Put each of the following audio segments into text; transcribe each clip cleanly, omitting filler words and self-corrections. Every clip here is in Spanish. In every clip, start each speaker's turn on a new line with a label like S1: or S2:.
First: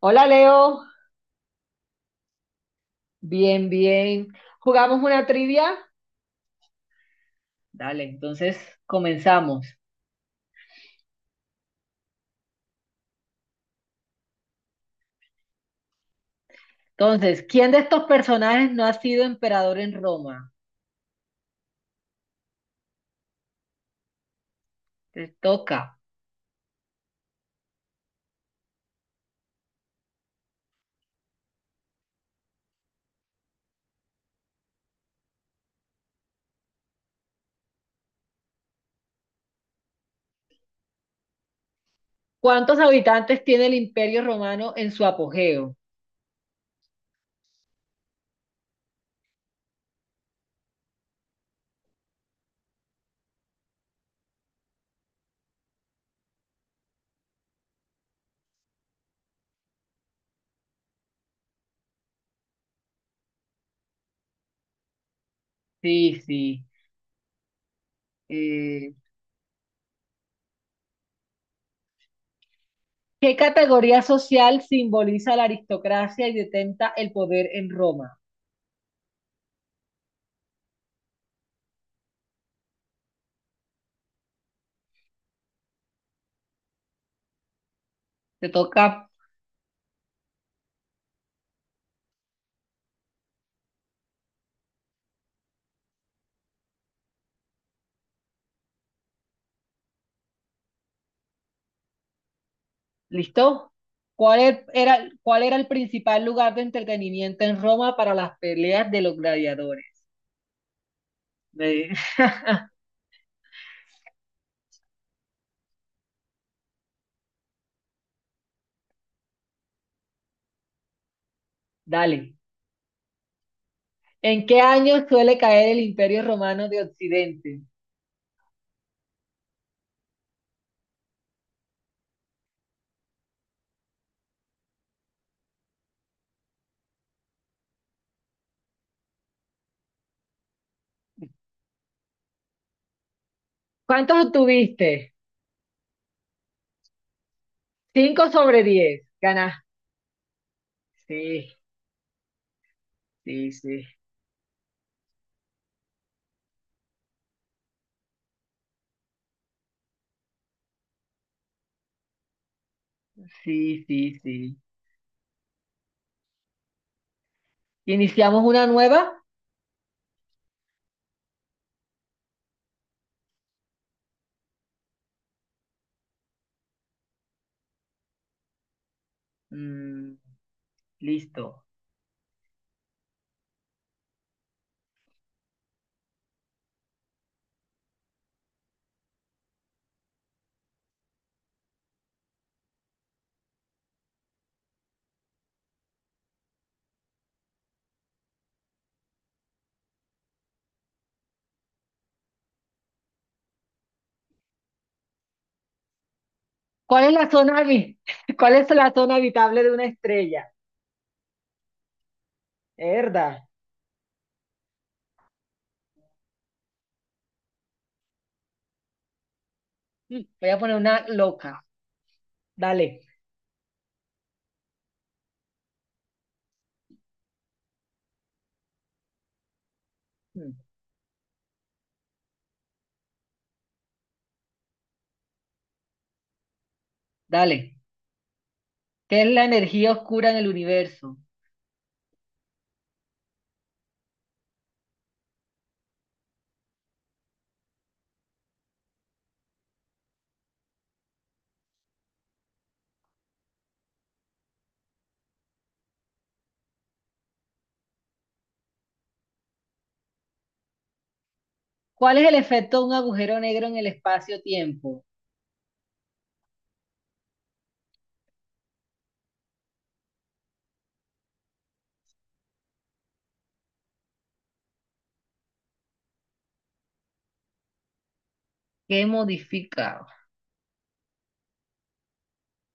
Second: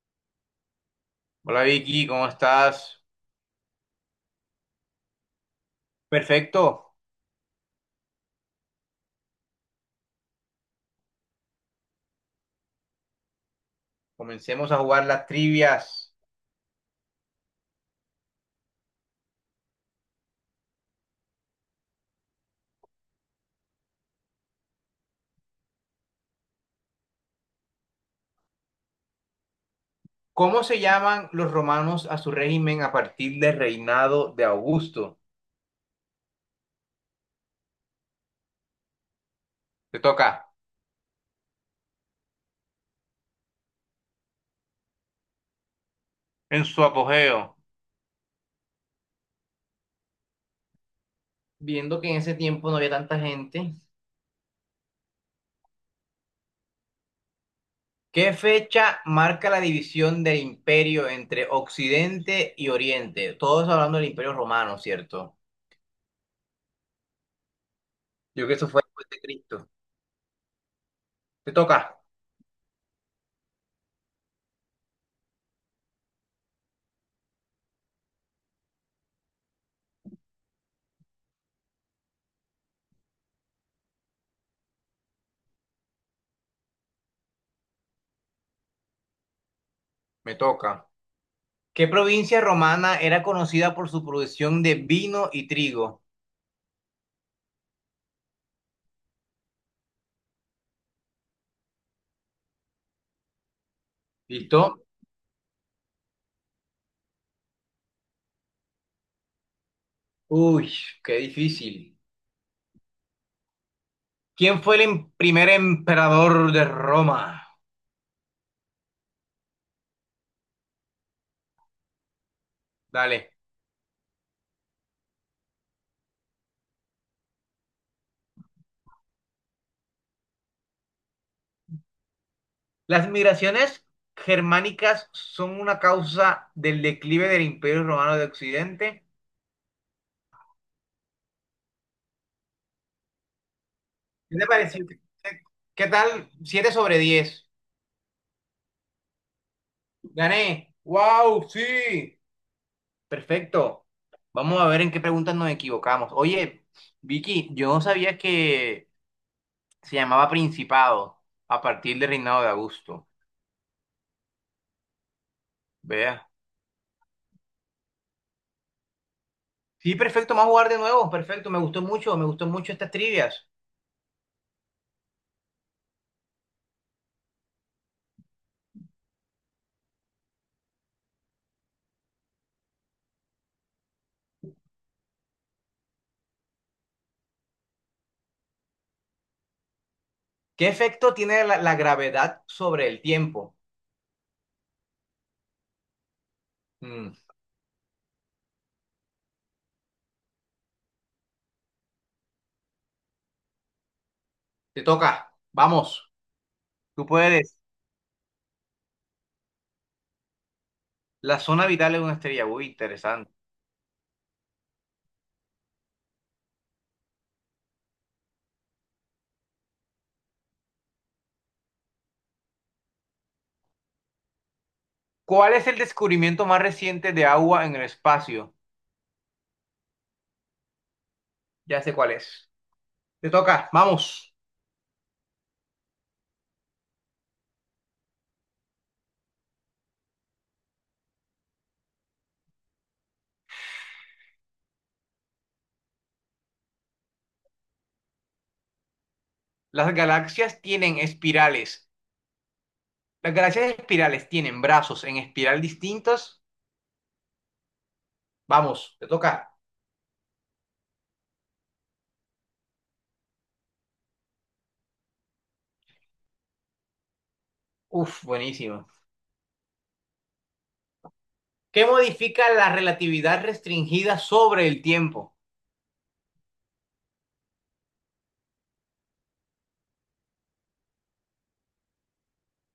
S1: Hola Leo,
S2: Hola Vicky, ¿cómo estás?
S1: bien, bien. ¿Jugamos una trivia?
S2: Perfecto,
S1: Dale, entonces comenzamos.
S2: comencemos a jugar las trivias.
S1: Entonces, ¿quién de estos personajes no ha sido emperador en Roma? Te toca.
S2: ¿Cómo se llaman los romanos a su régimen a partir del reinado de Augusto? Te toca.
S1: ¿Cuántos habitantes tiene el Imperio Romano en su apogeo?
S2: En su apogeo, viendo que en ese tiempo no había tanta gente. ¿Qué fecha marca la división del imperio entre Occidente y Oriente? Todos hablando del imperio romano, ¿cierto?
S1: Sí, sí.
S2: Yo creo que eso fue
S1: Eh,
S2: después de Cristo. Te toca.
S1: ¿Qué categoría social simboliza la aristocracia y detenta el poder en Roma? Te toca.
S2: Me toca. ¿Qué provincia romana era conocida por su producción de vino y trigo?
S1: ¿Listo? ¿Cuál e-
S2: ¿Listo?
S1: era, cuál era el principal lugar de entretenimiento en Roma para las peleas de los gladiadores?
S2: Uy, qué
S1: Eh,
S2: difícil. ¿Quién fue el primer emperador de Roma?
S1: Dale.
S2: Dale.
S1: ¿En qué año suele caer el Imperio Romano de Occidente?
S2: Las migraciones germánicas son una causa del declive del Imperio Romano de Occidente.
S1: ¿Cuántos
S2: ¿Qué te pareció? ¿Qué
S1: obtuviste?
S2: qué tal? ¿7 sobre 10?
S1: 5/10. Ganaste.
S2: Gané. ¡Wow!
S1: Sí,
S2: Sí.
S1: sí, sí.
S2: Perfecto. Vamos a ver en qué preguntas nos equivocamos. Oye, Vicky, yo no sabía que se llamaba Principado a partir del reinado de Augusto.
S1: Sí, sí, sí.
S2: Vea.
S1: ¿Iniciamos una nueva?
S2: Sí, perfecto, vamos a jugar de nuevo, perfecto, me gustó mucho estas trivias.
S1: Mm, listo.
S2: ¿Qué efecto tiene la gravedad sobre el tiempo? Mm, te toca, vamos,
S1: ¿Cuál
S2: tú
S1: es la
S2: puedes.
S1: zona habi- ¿Cuál es la zona habitable de una estrella?
S2: La zona vital de una estrella, uy, interesante.
S1: Verdad. Voy a poner una loca. Dale.
S2: ¿Cuál es el descubrimiento más reciente de agua en el espacio?
S1: Mm,
S2: Ya sé cuál es. Te toca, vamos.
S1: Dale. ¿Qué es la energía oscura en el universo?
S2: Las galaxias tienen espirales. Las galaxias espirales tienen brazos en espiral distintos. Vamos, te toca.
S1: ¿Cuál es el efecto de un agujero negro en el espacio-tiempo?
S2: Uf, buenísimo. ¿Qué modifica la relatividad restringida sobre el tiempo?
S1: ¿Qué modifica?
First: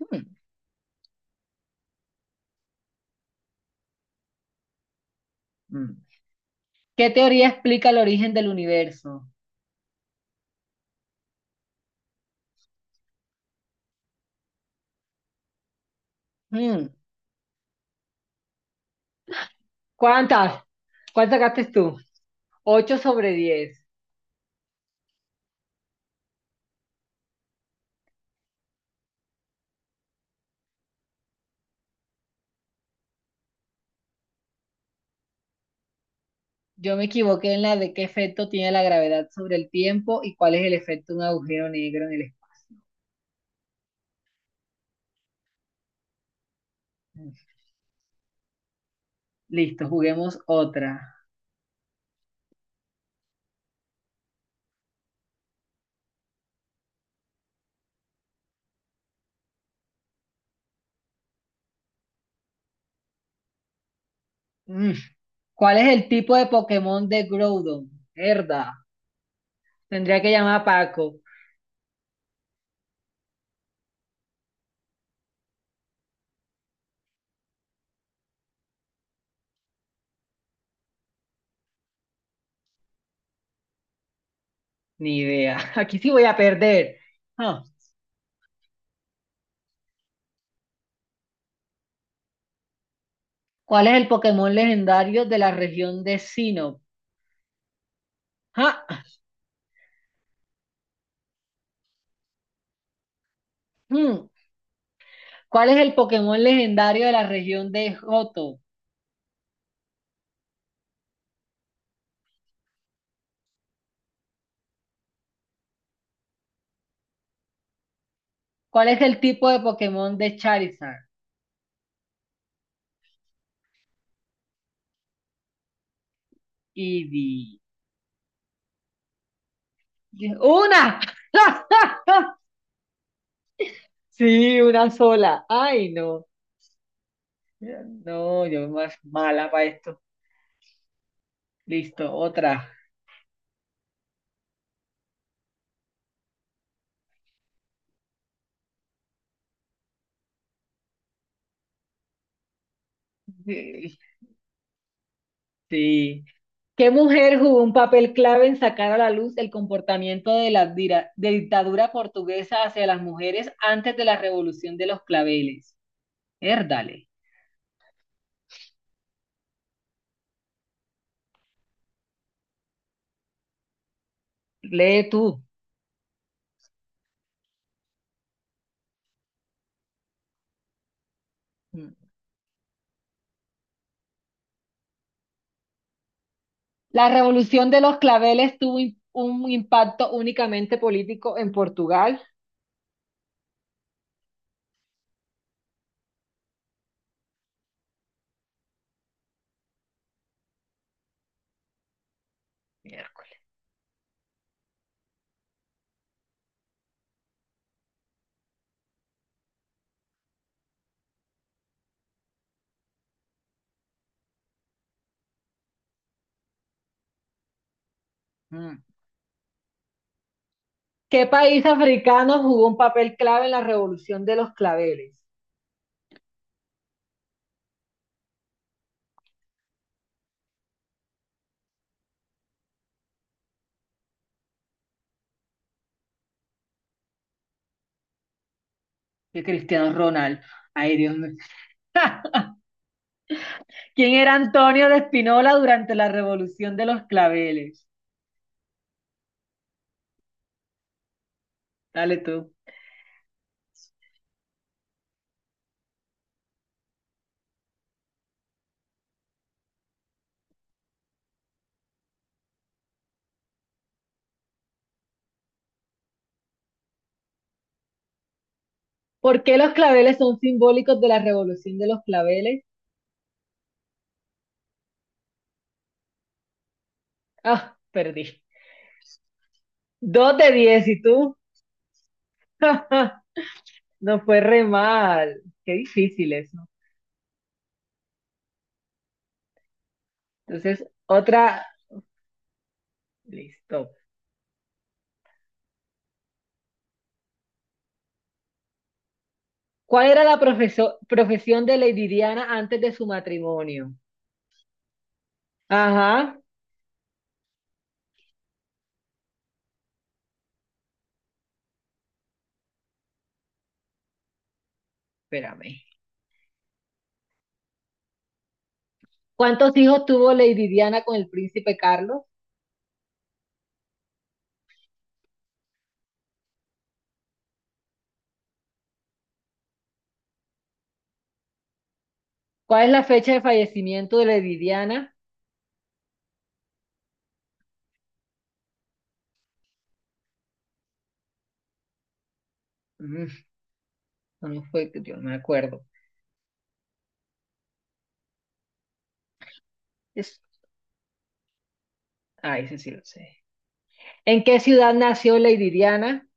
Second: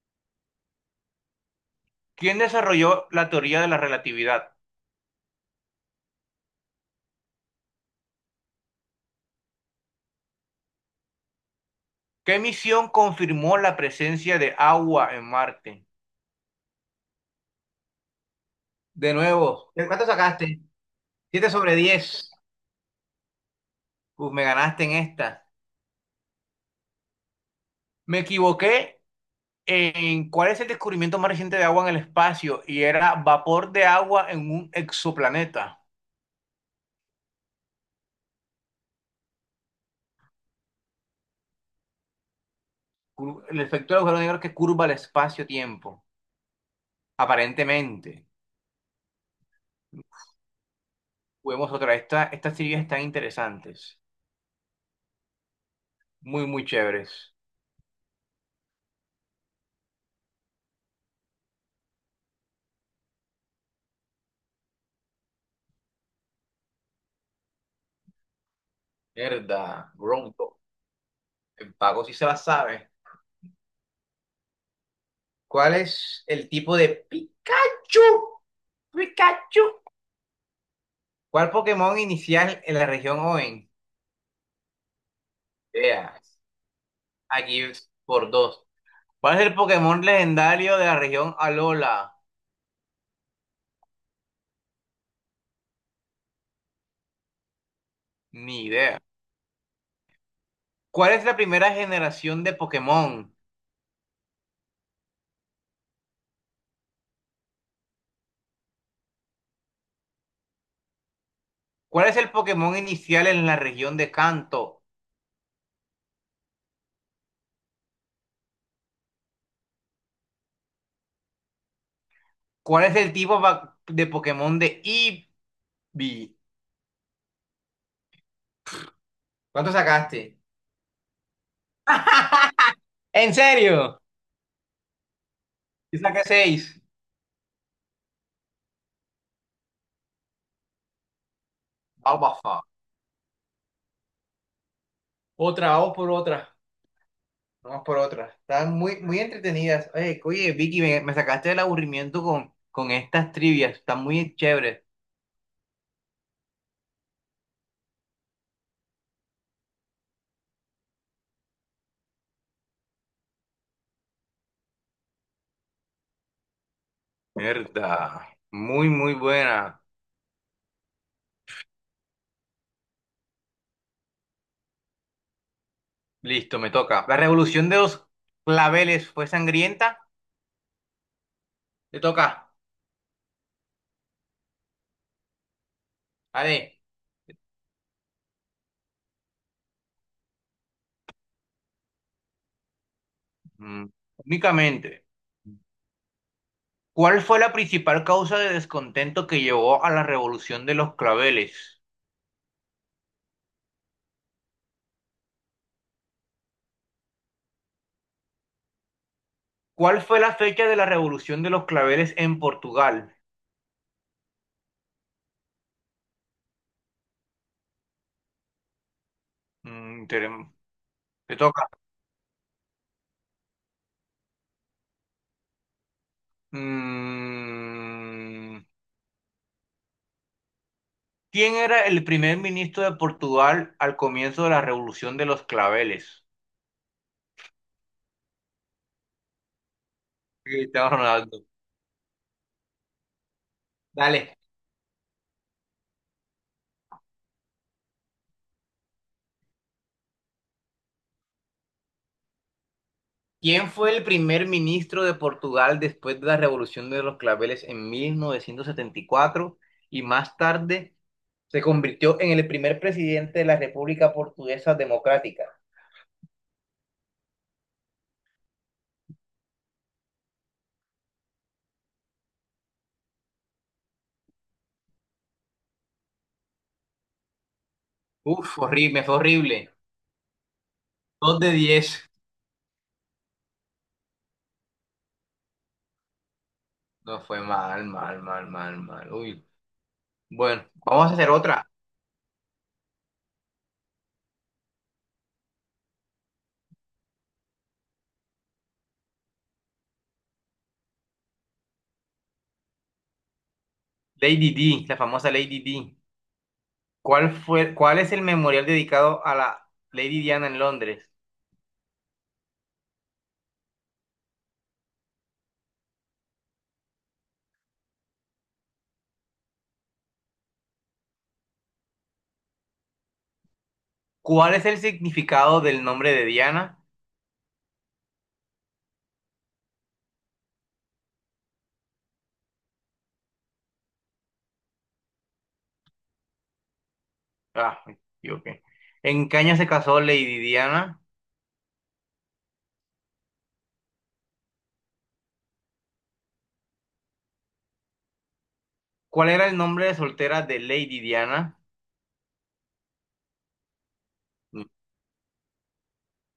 S1: Hmm,
S2: ¿Quién desarrolló la teoría de la relatividad?
S1: hmm. ¿Qué teoría explica el origen del universo?
S2: ¿Qué misión confirmó la presencia de agua en Marte?
S1: Hmm,
S2: De nuevo, ¿de cuánto sacaste?
S1: ¿Cuántas? ¿Cuántas
S2: 7
S1: sacaste
S2: sobre
S1: tú?
S2: 10.
S1: 8/10.
S2: Uf, me ganaste en esta. Me equivoqué en cuál es el descubrimiento más reciente de agua en el espacio y era vapor de agua en un exoplaneta.
S1: Yo me equivoqué en la de qué efecto tiene la gravedad sobre el tiempo y cuál es el efecto de un agujero negro en el
S2: El efecto del agujero negro que curva el espacio-tiempo.
S1: espacio.
S2: Aparentemente.
S1: Listo, juguemos otra.
S2: Juguemos otra. Esta, estas teorías están interesantes. Muy, muy chéveres.
S1: Mm. ¿Cuál es el tipo de Pokémon de Groudon? Herda.
S2: Verdad,
S1: Tendría que
S2: bro,
S1: llamar a Paco.
S2: el pago sí se la sabe. ¿Cuál es el tipo de Pikachu? Pikachu. ¿Cuál Pokémon inicial en la región Hoenn?
S1: Ni idea. Aquí sí
S2: Vea,
S1: voy a perder. Ah.
S2: aquí es por dos. ¿Cuál es el Pokémon legendario de la región Alola?
S1: ¿Cuál es el Pokémon legendario de la región de Sinnoh?
S2: Ni
S1: Ja,
S2: idea. ¿Cuál es la primera generación de Pokémon?
S1: mm. ¿Cuál es el Pokémon legendario de la región de Johto?
S2: ¿Cuál es el Pokémon inicial en la región de Kanto?
S1: ¿Cuál es el tipo de Pokémon de Charizard?
S2: ¿Cuál es el tipo de Pokémon de Eevee?
S1: Y di-
S2: ¿Cuánto sacaste?
S1: ¡Una!
S2: ¿En serio?
S1: Sí, una sola. Ay,
S2: Y saqué
S1: no.
S2: seis.
S1: No, yo más mala para esto. Listo,
S2: Albafa.
S1: otra.
S2: Otra, vamos por otra. Vamos por otra. Están muy, muy entretenidas. Oye, oye, Vicky, me sacaste del aburrimiento con estas trivias.
S1: Sí,
S2: Están muy chéveres.
S1: sí. ¿Qué mujer jugó un papel clave en sacar a la luz el comportamiento de la dira- de dictadura portuguesa hacia las mujeres antes de la Revolución de los Claveles? Érdale,
S2: Mierda. Muy, muy buena.
S1: lee tú.
S2: Listo, me toca. La revolución de los claveles fue sangrienta.
S1: Mm.
S2: Te toca. A ver.
S1: La revolución de los claveles tuvo un impacto únicamente político en Portugal.
S2: Mm, Únicamente. ¿Cuál fue la principal causa de descontento que llevó a la revolución de los claveles?
S1: Miércoles.
S2: ¿Cuál fue la fecha de la revolución de los claveles en Portugal?
S1: Mm.
S2: Mm, tenem-
S1: ¿Qué
S2: Te
S1: país
S2: toca.
S1: africano jugó un papel clave en la revolución de los claveles?
S2: Mm, ¿Quién era el primer ministro de Portugal al comienzo de la Revolución de los Claveles?
S1: Que Cristiano Ronaldo. Ay,
S2: Cristiano
S1: Dios mío.
S2: Ronaldo.
S1: ¿Quién era
S2: Dale.
S1: Antonio de Espinola durante la revolución de los claveles? Dale tú.
S2: ¿Quién fue el primer ministro de Portugal después de la Revolución de los Claveles en 1974 y cuatro y más tarde se convirtió en el primer presidente de la República Portuguesa Democrática?
S1: ¿Por qué los claveles son simbólicos de la revolución de los claveles? Ah, perdí.
S2: Uf, horrible, fue horrible.
S1: 2/10, ¿y tú?
S2: Dos de diez.
S1: No fue re mal. Qué difícil difíciles.
S2: No fue mal, mal, mal, mal, mal. Uy, bueno,
S1: Entonces,
S2: vamos a hacer
S1: otra,
S2: otra.
S1: listo. ¿Cuál era la profesión de Lady Diana antes de su matrimonio?
S2: Lady D, la famosa Lady D.
S1: Ajá,
S2: ¿Cuál fue, cuál es el memorial dedicado a la Lady Diana en Londres?
S1: espérame. ¿Cuántos hijos tuvo Lady Diana con el príncipe Carlos?
S2: ¿Cuál es el significado del nombre de Diana?
S1: ¿Cuál es la fecha de fallecimiento de Lady Diana?
S2: Ah, yo qué. ¿En qué año se casó Lady Diana?
S1: Mm, no fue, yo no me acuerdo.
S2: ¿Cuál era el nombre de
S1: Es,
S2: soltera de Lady Diana?
S1: ah, ese sí lo sé. ¿En qué
S2: Ni,
S1: ciudad nació Lady Diana?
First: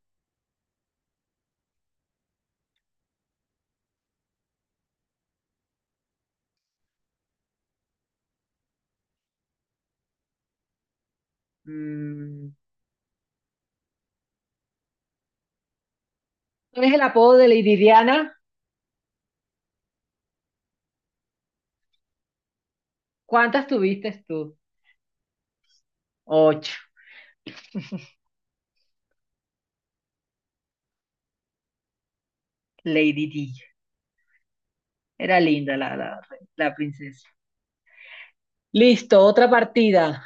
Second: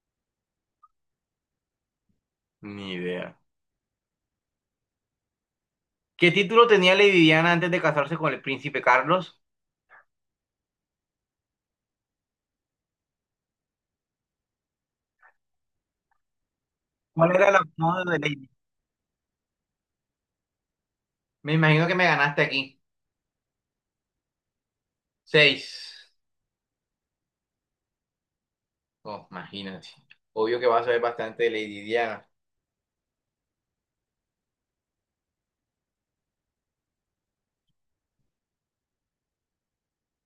S2: ni idea. ¿Qué título tenía Lady Diana antes de casarse con el príncipe Carlos?
S1: Mm, ¿cuál es el
S2: ¿Cuál
S1: apodo de
S2: era el
S1: Lady
S2: apodo de
S1: Diana?
S2: Lady? Me imagino que me ganaste aquí.
S1: ¿Cuántas tuviste tú?
S2: Seis.
S1: Ocho.
S2: Oh, imagínate. Obvio que vas a ver bastante de Lady Diana.
S1: Lady D. Era linda la, princesa. Listo, otra partida.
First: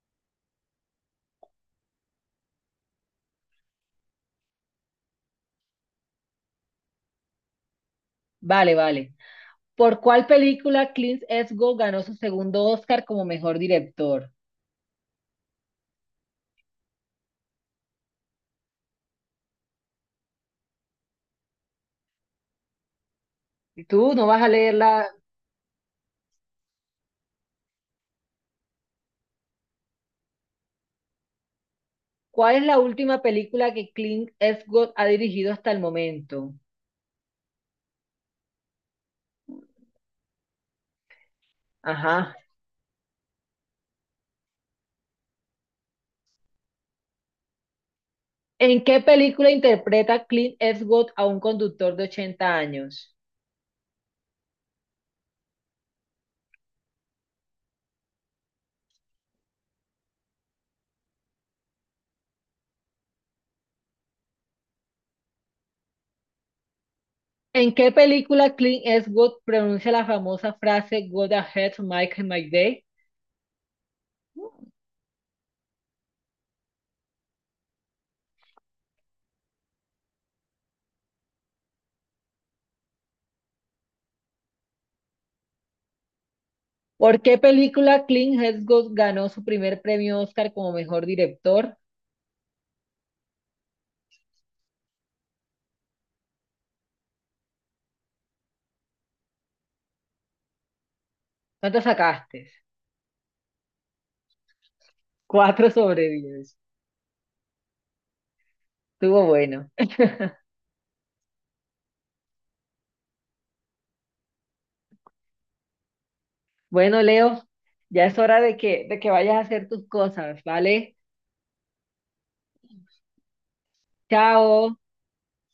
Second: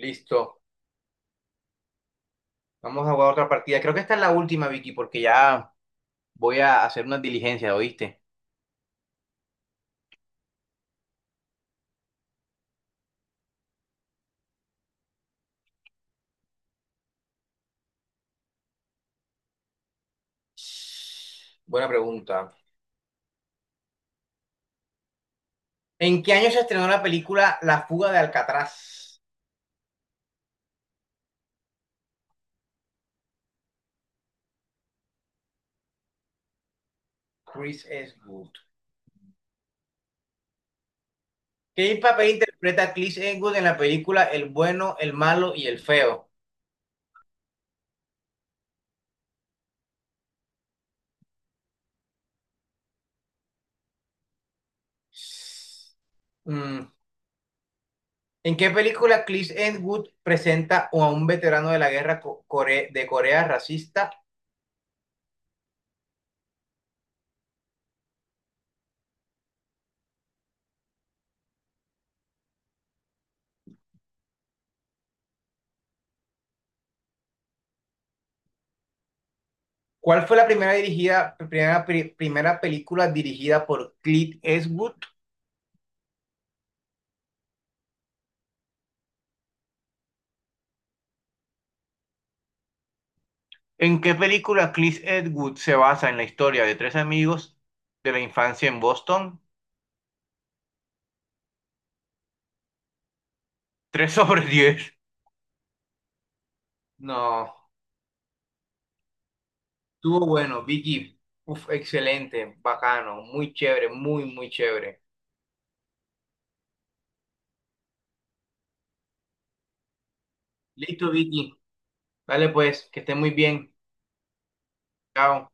S2: Listo. Vamos a jugar otra partida. Creo que esta es la última, Vicky, porque ya voy a hacer unas diligencias, ¿oíste?
S1: Vale, vale. ¿Por cuál película Clint Eastwood ganó su segundo Oscar como mejor director?
S2: Buena pregunta.
S1: Y tú no vas a leerla.
S2: ¿En qué año se estrenó la película La fuga de Alcatraz?
S1: ¿Cuál es la última película que Clint Eastwood ha dirigido hasta el momento?
S2: Chris Eastwood. ¿Qué papel
S1: Ajá.
S2: interpreta Chris Eastwood en la película El bueno, el malo y el feo?
S1: ¿En qué película interpreta Clint Eastwood a un conductor de 80 años?
S2: Mm, ¿En qué película Clint Eastwood presenta a un veterano de la guerra de Corea racista?
S1: ¿En qué película Clint Eastwood pronuncia la famosa frase "Go ahead, Mike my day"?
S2: ¿Cuál fue la primera película dirigida por Clint Eastwood?
S1: ¿Por qué película Clint Eastwood ganó su primer premio Oscar como mejor director?
S2: ¿En qué película Clint Eastwood se basa en la historia de tres amigos de la infancia en Boston?
S1: ¿Cuánto sacaste?
S2: 3 sobre 10.
S1: 4/10.
S2: No,
S1: Estuvo bueno.
S2: estuvo bueno, Vicky. Uf, excelente, bacano, muy chévere, muy, muy chévere.
S1: Bueno, Leo, ya es hora de que vayas a hacer tus cosas, ¿vale?
S2: Listo, Vicky. Dale pues, que esté muy bien.
S1: Chao.
S2: Chao.